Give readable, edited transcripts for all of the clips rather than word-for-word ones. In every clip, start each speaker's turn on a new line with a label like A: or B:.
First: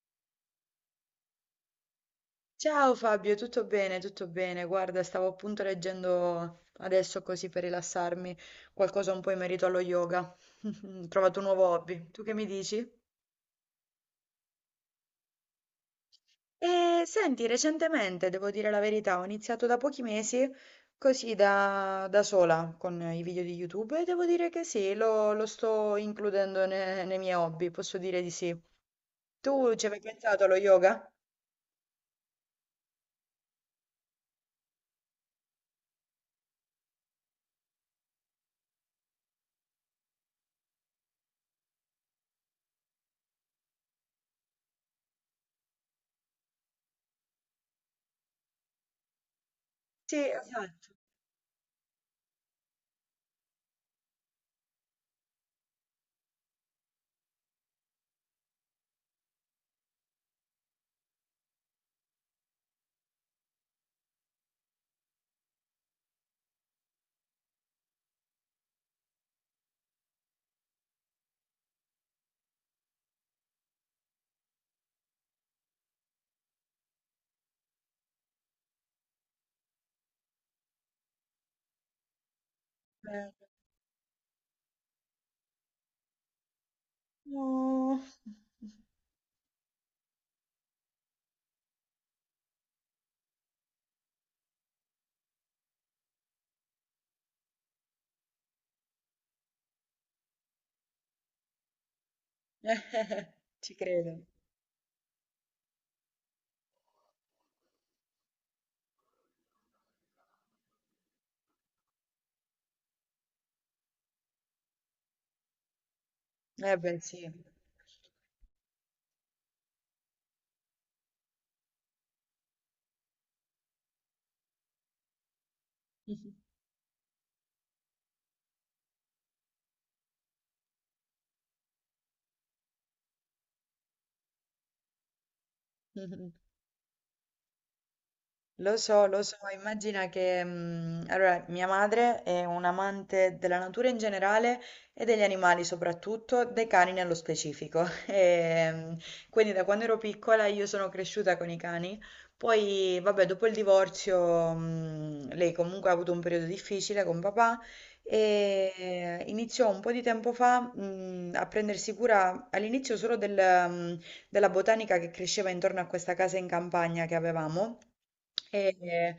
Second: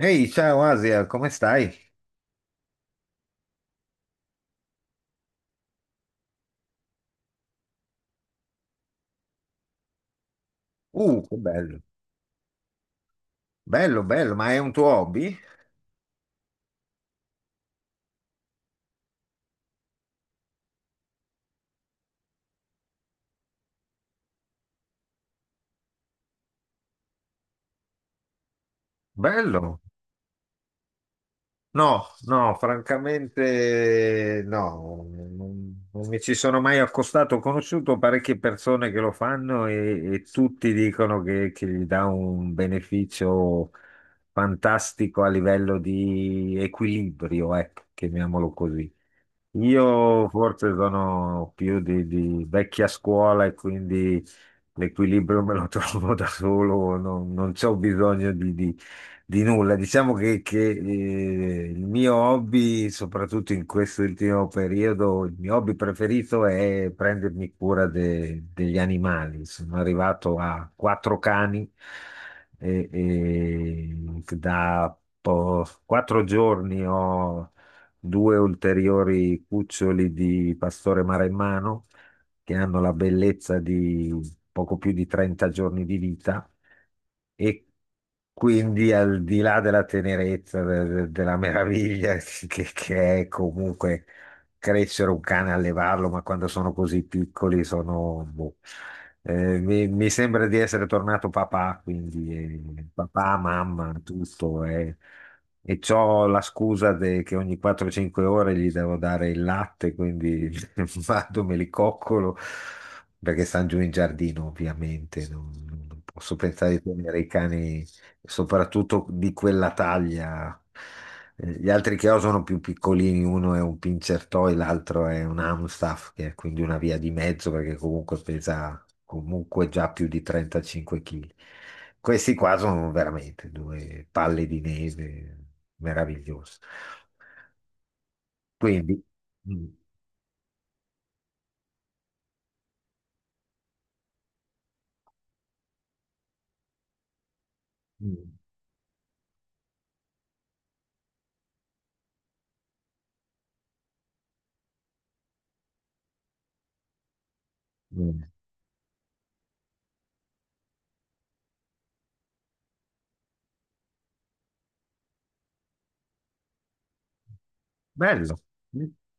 A: Ehi, ciao Asia, come stai?
B: Ciao Fabio, tutto bene, tutto bene. Guarda, stavo appunto leggendo adesso così per rilassarmi qualcosa un po' in merito allo yoga. Ho
A: Che
B: trovato un nuovo
A: bello,
B: hobby. Tu che mi dici?
A: bello, bello, ma è un tuo hobby?
B: E senti, recentemente, devo dire la verità, ho iniziato da pochi mesi così da sola con i video di YouTube e devo dire che sì, lo sto includendo nei miei hobby, posso dire di sì. Tu
A: Bello.
B: ci avevi pensato allo yoga?
A: No, no, francamente no, non mi ci sono mai accostato. Ho conosciuto parecchie persone che lo fanno e tutti dicono che gli dà un beneficio fantastico a livello di equilibrio, ecco, chiamiamolo così.
B: Sì,
A: Io forse
B: esatto.
A: sono più di vecchia scuola e quindi l'equilibrio me lo trovo da solo, non c'ho bisogno di nulla. Diciamo che il mio hobby, soprattutto in questo ultimo periodo, il mio hobby preferito è prendermi cura degli animali. Sono arrivato a quattro cani e da 4 giorni ho due ulteriori cuccioli di pastore maremmano che hanno la
B: Eh,
A: bellezza di poco più di 30 giorni di vita, e
B: no.
A: quindi al di là della tenerezza, della meraviglia che è comunque crescere un cane, allevarlo, ma quando sono così piccoli sono, boh. Mi sembra di essere tornato papà, quindi papà,
B: Ci
A: mamma,
B: credo.
A: tutto. E c'ho la scusa che ogni 4-5 ore gli devo dare il latte, quindi vado, me li coccolo, perché stanno giù in giardino, ovviamente. Non posso
B: Eh
A: pensare di
B: beh,
A: tenere
B: sì.
A: i cani soprattutto di quella taglia. Gli altri che ho sono più piccolini: uno è un pincher toy, l'altro è un Amstaff, che
B: Mh-mh.
A: è quindi una via di mezzo perché comunque pesa comunque già più di 35 kg. Questi qua sono veramente due palle di neve
B: Mh-mh.
A: meravigliose. Quindi,
B: Lo so,
A: mm,
B: immagina che allora, mia madre è un'amante della natura in generale e degli animali soprattutto, dei cani nello specifico.
A: mm,
B: E, quindi da quando ero piccola io sono cresciuta con i cani. Poi, vabbè, dopo il divorzio, lei comunque ha avuto un periodo difficile con papà
A: mm.
B: e iniziò un po' di tempo fa, a prendersi cura all'inizio solo del, mm, della botanica che cresceva intorno a questa casa in campagna che avevamo.
A: bello.
B: E
A: Eh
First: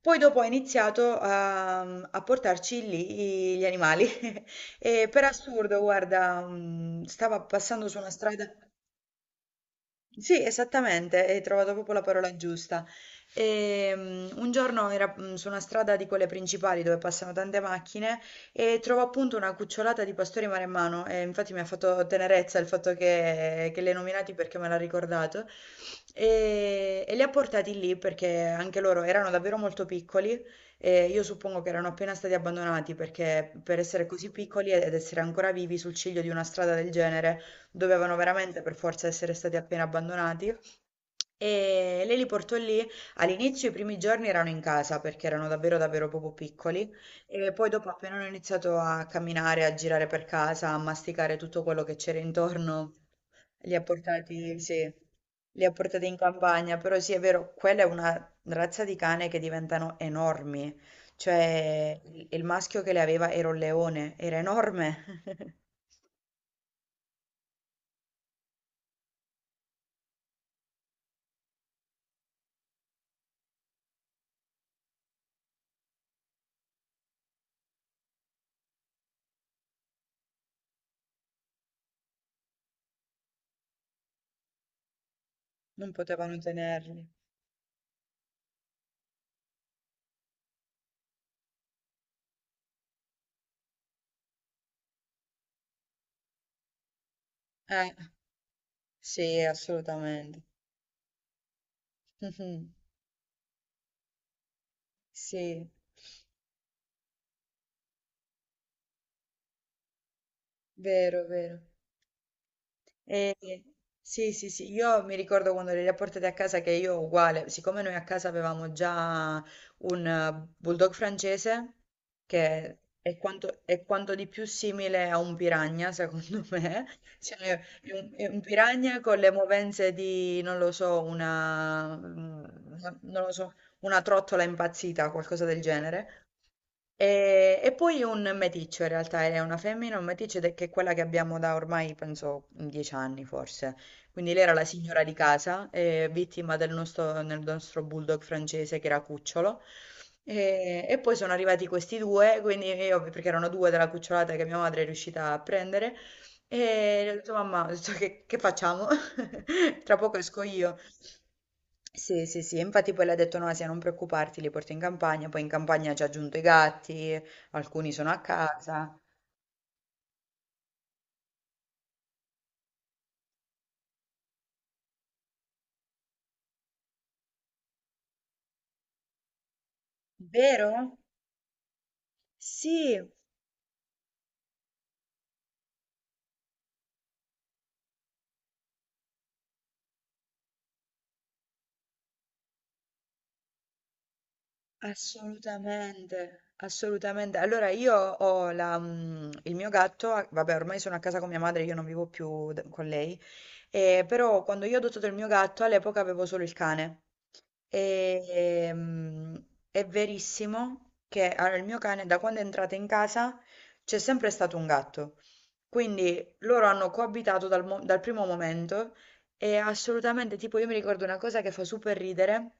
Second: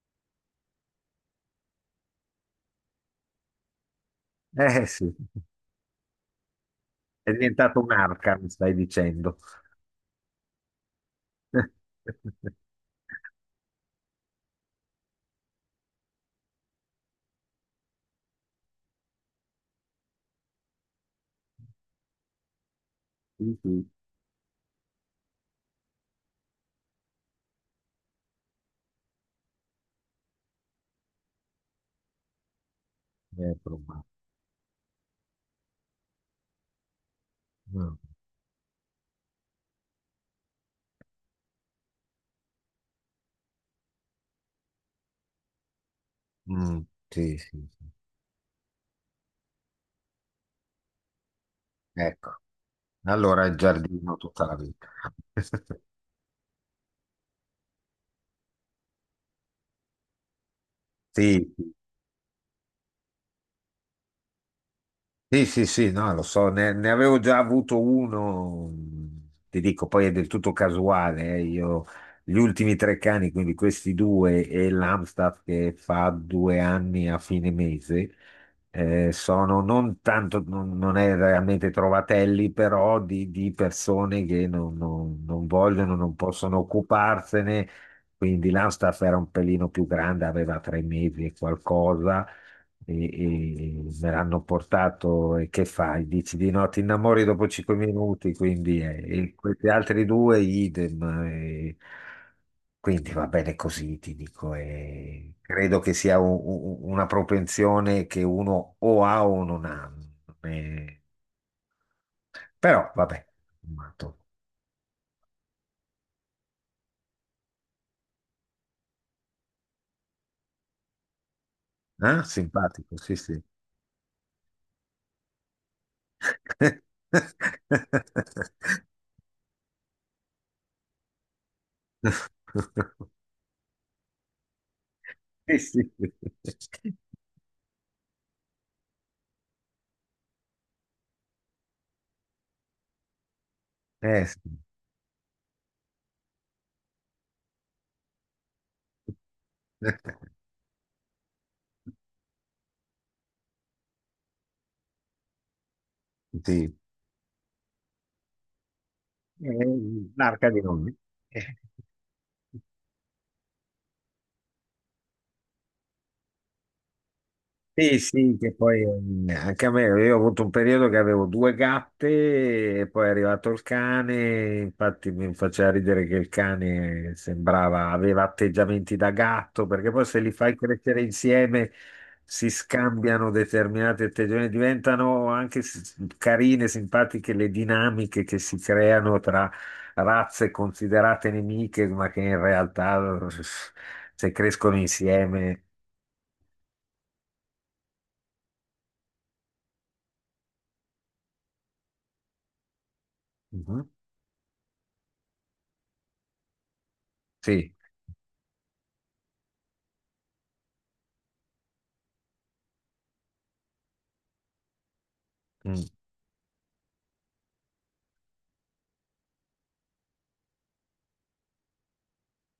B: poi dopo ha iniziato a portarci lì gli animali.
A: eh,
B: E
A: sì,
B: per assurdo, guarda,
A: è
B: stava
A: diventato
B: passando su una
A: un'arca,
B: strada.
A: mi stai dicendo.
B: Sì, esattamente, hai trovato proprio la parola giusta. Un giorno era su una strada di quelle principali dove passano tante macchine e trovo appunto una cucciolata di pastori maremmano e infatti mi ha fatto tenerezza il fatto
A: Sì,
B: che
A: sì,
B: li hai nominati perché me l'ha ricordato e li ha portati lì perché anche loro erano davvero molto piccoli e io suppongo che erano appena stati abbandonati perché
A: è
B: per
A: probabile.
B: essere così piccoli ed essere ancora vivi sul ciglio di una strada del genere dovevano veramente per forza essere stati appena abbandonati. E lei li portò lì. All'inizio, i primi giorni erano in casa perché erano davvero, davvero proprio
A: Mm,
B: piccoli.
A: sì,
B: E
A: sì,
B: poi,
A: sì.
B: dopo, appena hanno iniziato a camminare, a girare per casa, a masticare tutto quello che c'era
A: Ecco,
B: intorno,
A: allora il
B: li ha
A: giardino tutta la
B: portati,
A: vita.
B: sì, li ha portati in campagna. Però, sì, è vero, quella è una razza di cane che diventano enormi.
A: Sì, sì,
B: Cioè, il maschio che le aveva era un leone, era enorme,
A: sì, sì, sì, no, lo so, ne avevo già avuto uno, ti dico, poi è del tutto casuale, io gli ultimi tre cani, quindi questi due e l'Amstaff che fa 2 anni a fine mese, sono non tanto, non- non è realmente trovatelli, però di persone che non
B: non
A: vogliono, non
B: potevano
A: possono
B: tenerli.
A: occuparsene, quindi l'Amstaff era un pelino più grande, aveva 3 mesi e qualcosa e me l'hanno portato, e che fai? Dici di no, ti innamori dopo cinque
B: Eh,
A: minuti, quindi e
B: Sì,
A: questi altri due
B: assolutamente.
A: idem. eh,
B: Mh-mh.
A: quindi va bene così, ti dico. eh,
B: Sì,
A: credo che sia una propensione che uno o ha o non ha. eh,
B: vero, vero.
A: però vabbè,
B: E
A: tutto
B: sì, sì, sì, io mi ricordo quando le li ha portate a casa che io uguale, siccome noi a casa avevamo già un bulldog francese,
A: sommato,
B: che
A: simpatico, sì,
B: è
A: sì.
B: quanto, è quanto di più simile a un piranha, secondo me, cioè è un piranha con le movenze di, non lo so, non lo so, una trottola impazzita, qualcosa
A: Sì,
B: del
A: sì.
B: genere. E poi un meticcio in realtà, è una femmina, un meticcio ed è che è quella che abbiamo da ormai, penso, 10 anni forse. Quindi
A: Sì.
B: lei era la signora di casa, vittima del nostro bulldog francese che era cucciolo. E poi sono arrivati questi due, quindi io, perché erano due della cucciolata che mia madre è riuscita a prendere,
A: Sì.
B: e ho detto, mamma, ho detto, che facciamo?
A: È
B: Tra poco esco
A: un'arca di
B: io.
A: nomi.
B: Sì, sì, sì, e infatti poi le ha detto Nasia non preoccuparti, li porto in campagna, poi in campagna ci ha aggiunto i gatti, alcuni
A: Sì,
B: sono a
A: sì, che poi
B: casa.
A: anche a me, io ho avuto un periodo che avevo due gatte e poi è arrivato il cane, infatti mi faceva ridere che il cane sembrava, aveva atteggiamenti da gatto, perché poi se li fai
B: Vero?
A: crescere insieme si
B: Sì,
A: scambiano determinati atteggiamenti, diventano anche carine, simpatiche le dinamiche che si creano tra razze considerate nemiche, ma che in realtà se crescono insieme.
B: assolutamente, assolutamente. Allora io ho il mio gatto, vabbè ormai sono a casa con mia madre, io non vivo più con lei,
A: Mhm,
B: però quando io ho adottato il mio gatto all'epoca avevo solo il cane.
A: sì.
B: E, ehm, è verissimo che allora, il mio cane, da quando è entrato in casa, c'è sempre stato un gatto. Quindi loro hanno coabitato dal primo momento e assolutamente, tipo, io mi ricordo una cosa che fa super ridere,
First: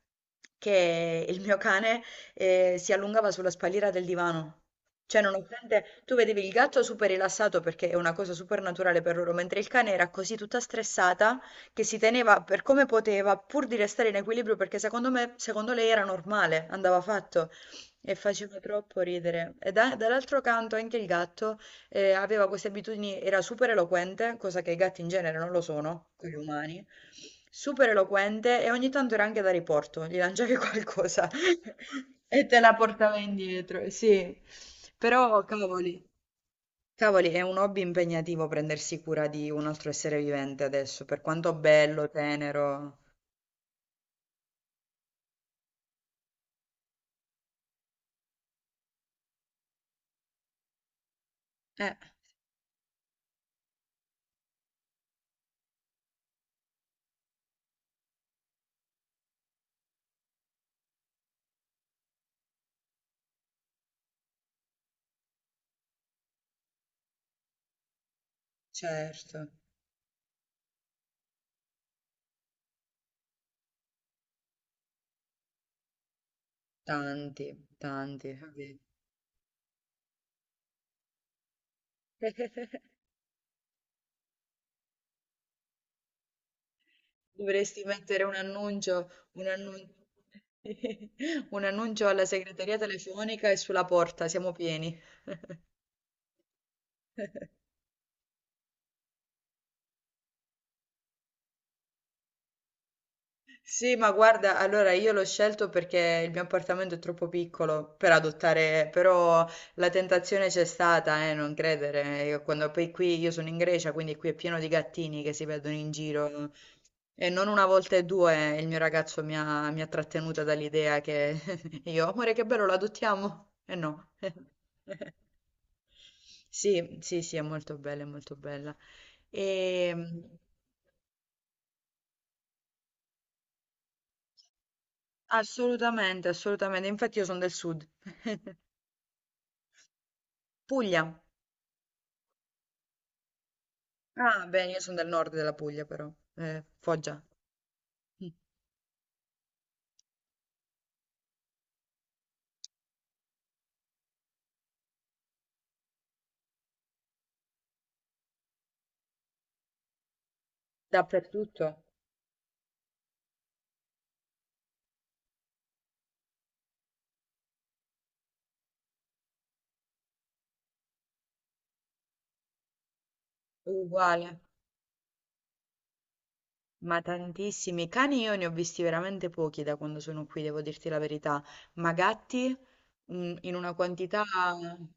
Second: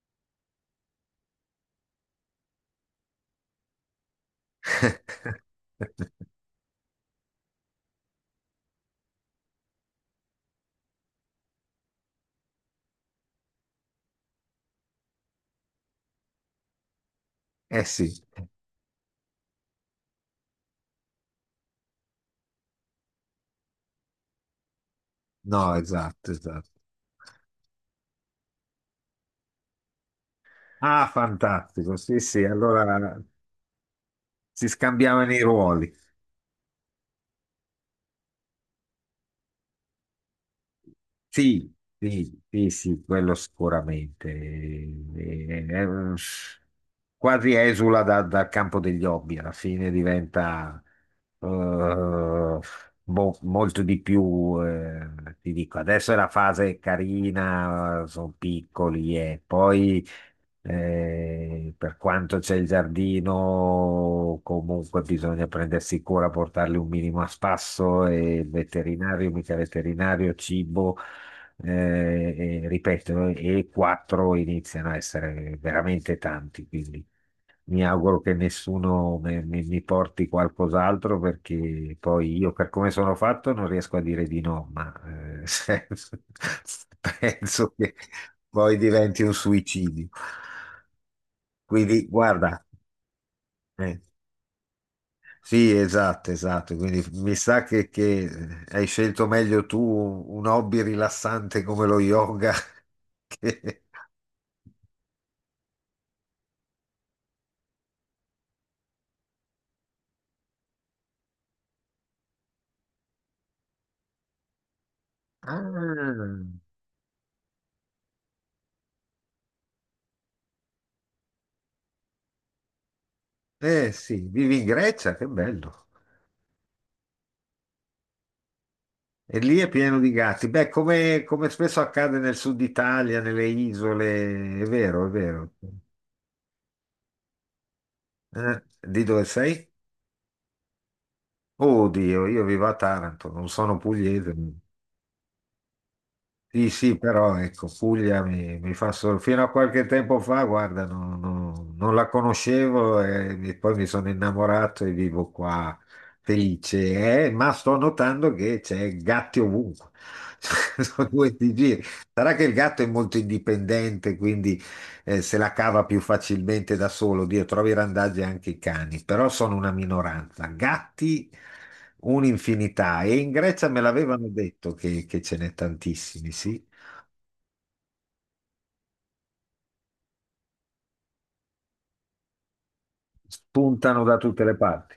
B: che il mio cane si allungava sulla spalliera del divano. Cioè, nonostante tu vedevi il gatto super rilassato perché è una cosa super naturale per loro, mentre il cane era così tutta stressata che si teneva per come poteva, pur di restare in equilibrio, perché secondo me, secondo lei era normale, andava fatto
A: Eh sì,
B: e faceva troppo ridere. E dall'altro canto anche il gatto aveva queste abitudini, era super eloquente, cosa che i gatti in genere non lo
A: no,
B: sono,
A: esatto,
B: quelli
A: esatto.
B: umani. Super eloquente e ogni tanto era anche da riporto, gli lanciavi
A: Ah,
B: qualcosa
A: fantastico, sì, sì,
B: e te la
A: allora
B: portava indietro, sì.
A: si scambiavano i
B: Però,
A: ruoli.
B: cavoli. Cavoli, è un hobby impegnativo prendersi cura di un altro essere vivente adesso, per quanto
A: Sì,
B: bello,
A: sì, sì,
B: tenero.
A: sì, quello sicuramente. Quasi esula dal campo degli hobby, alla fine diventa
B: Eh,
A: eh, boh, molto di più. Ti dico, adesso è la fase carina, sono piccoli e poi. Per quanto c'è il giardino, comunque bisogna prendersi cura, portarli un minimo a spasso e il veterinario,
B: certo,
A: mica veterinario, cibo, e, ripeto, e quattro iniziano a essere veramente tanti, quindi
B: tanti,
A: mi auguro
B: tanti.
A: che
B: Vabbè.
A: nessuno mi porti qualcos'altro perché poi io per come sono fatto non riesco a dire di no, ma eh, penso
B: Dovresti
A: che
B: mettere
A: poi diventi un
B: un annuncio,
A: suicidio.
B: un
A: Quindi,
B: annuncio alla
A: guarda,
B: segreteria telefonica e sulla
A: eh,
B: porta, siamo pieni.
A: sì, esatto, esatto. Quindi mi sa che hai scelto meglio tu un hobby rilassante come lo yoga. che-
B: Sì, ma guarda, allora io l'ho scelto perché il mio appartamento è troppo piccolo per adottare, però la tentazione c'è stata, non credere. Io Quando poi qui io sono in Grecia, quindi qui è pieno di gattini che si vedono in
A: Ah,
B: giro e non una volta e due il mio ragazzo mi ha trattenuta dall'idea che io, amore, che bello, lo adottiamo? E
A: eh
B: no.
A: sì, vivi in Grecia, che bello.
B: Sì, sì, sì, è molto bella, è molto bella.
A: E lì è pieno di
B: E,
A: gatti. Beh, come spesso accade nel sud Italia, nelle isole, è vero, è vero.
B: assolutamente, assolutamente. Infatti io sono del sud.
A: Eh, di dove sei?
B: Puglia.
A: Oddio, io vivo a Taranto, non sono pugliese.
B: Ah, beh, io sono del nord della Puglia però,
A: Sì, sì,
B: Foggia.
A: però ecco, Puglia
B: Mh.
A: mi fa solo. Fino a qualche tempo fa, guarda, non la conoscevo, e poi mi sono innamorato e vivo qua felice, ma sto notando che c'è gatti ovunque. Sono due di giri.
B: Dappertutto,
A: Sarà che il gatto è molto indipendente, quindi se la cava più facilmente da solo. Dio, trovi randaggi anche i cani, però sono una minoranza. Gatti un'infinità, e in Grecia me l'avevano
B: uguale.
A: detto che ce n'è tantissimi, sì.
B: Ma tantissimi cani io ne ho visti veramente pochi da quando sono qui, devo dirti la verità, ma gatti in una
A: Spuntano da
B: quantità
A: tutte le parti.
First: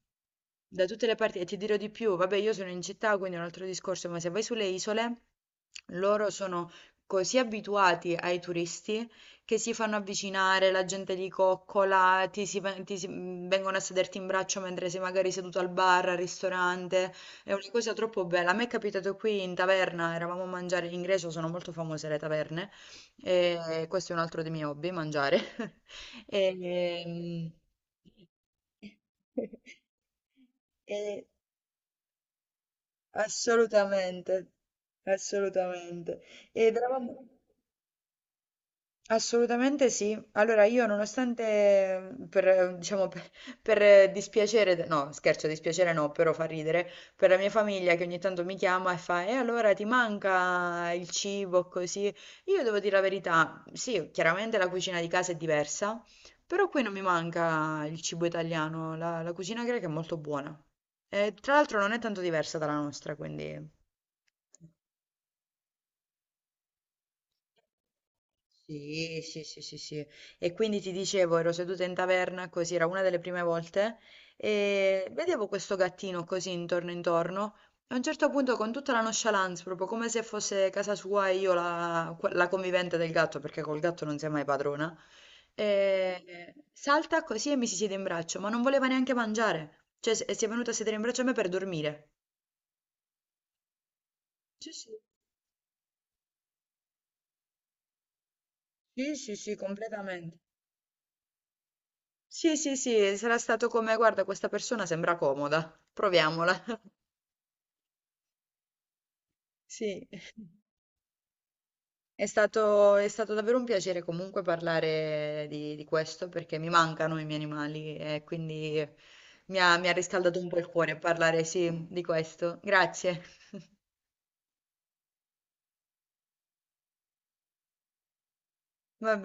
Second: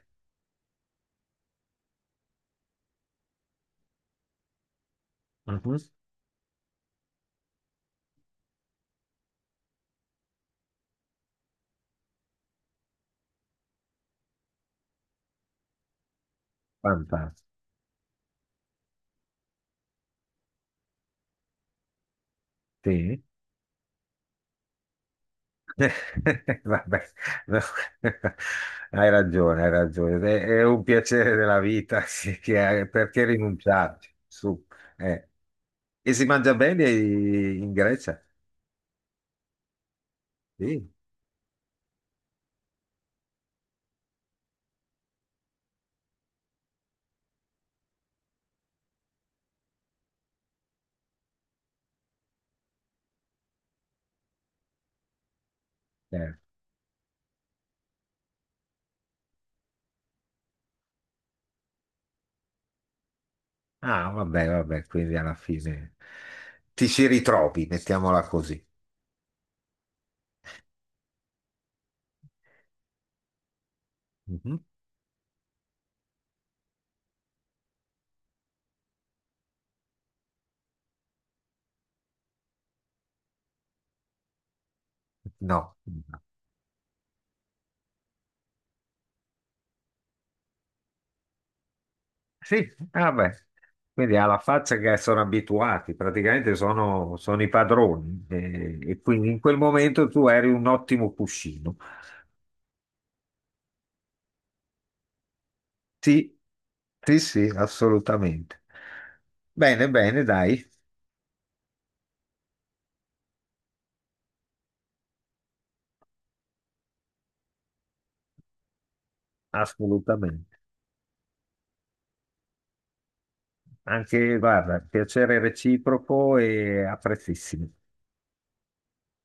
B: da tutte le parti e ti dirò di più, vabbè io sono in città quindi è un altro discorso, ma se vai sulle isole
A: Mhm.
B: loro sono così abituati ai turisti che si fanno avvicinare, la gente li coccola, vengono a sederti in braccio mentre sei magari seduto al bar, al ristorante.
A: Fantastico.
B: È una cosa troppo bella. A me è capitato qui in taverna, eravamo a mangiare in Grecia, sono molto famose le taverne,
A: Sì.
B: e questo è un altro dei miei hobby, mangiare.
A: Vabbè,
B: E,
A: no. Hai
B: ehm,
A: ragione, hai ragione. È un
B: e-
A: piacere della vita, sì, perché rinunciarci?
B: assolutamente,
A: Su. eh. E
B: assolutamente.
A: si mangia
B: Ed
A: bene
B: eravamo...
A: in Grecia?
B: Assolutamente sì. Allora io
A: Sì.
B: nonostante per, diciamo, per dispiacere, no scherzo, dispiacere no, però fa ridere, per la mia famiglia che ogni tanto mi chiama e fa, e allora ti manca il cibo così? Io devo dire la verità, sì, chiaramente la cucina di casa è diversa,
A: eh.
B: però qui non mi manca il cibo italiano, la cucina greca è molto buona. E, tra l'altro non è tanto diversa dalla nostra, quindi...
A: Ah, vabbè, vabbè, quindi alla fine ti ci ritrovi, mettiamola così.
B: Sì, sì, sì, sì, sì. E quindi ti dicevo, ero seduta in taverna, così era una delle prime volte,
A: Mhm.
B: e vedevo questo gattino così intorno intorno. E a un certo punto, con tutta la nonchalance, proprio come se fosse casa sua e io la convivente del gatto, perché col gatto non sei mai padrona,
A: No.
B: salta così e mi si siede in braccio, ma non voleva neanche mangiare. Cioè, si è venuta a sedere in braccio a me per dormire.
A: Sì, vabbè. Quindi alla
B: Sì,
A: faccia
B: sì.
A: che sono abituati, praticamente sono i padroni. E,
B: Sì,
A: quindi
B: sì,
A: in
B: sì,
A: quel momento tu
B: completamente.
A: eri un ottimo cuscino.
B: Sì, sì, sì, sarà stato come, guarda, questa persona sembra comoda,
A: Sì,
B: proviamola.
A: sì, sì, assolutamente. Bene,
B: Sì,
A: bene, dai,
B: è stato davvero un piacere comunque parlare di questo perché mi mancano i miei animali e quindi mi ha riscaldato un po'
A: assolutamente.
B: il cuore parlare, sì, di questo. Grazie.
A: Anche, guarda, piacere reciproco e apprezzissimo.
B: Va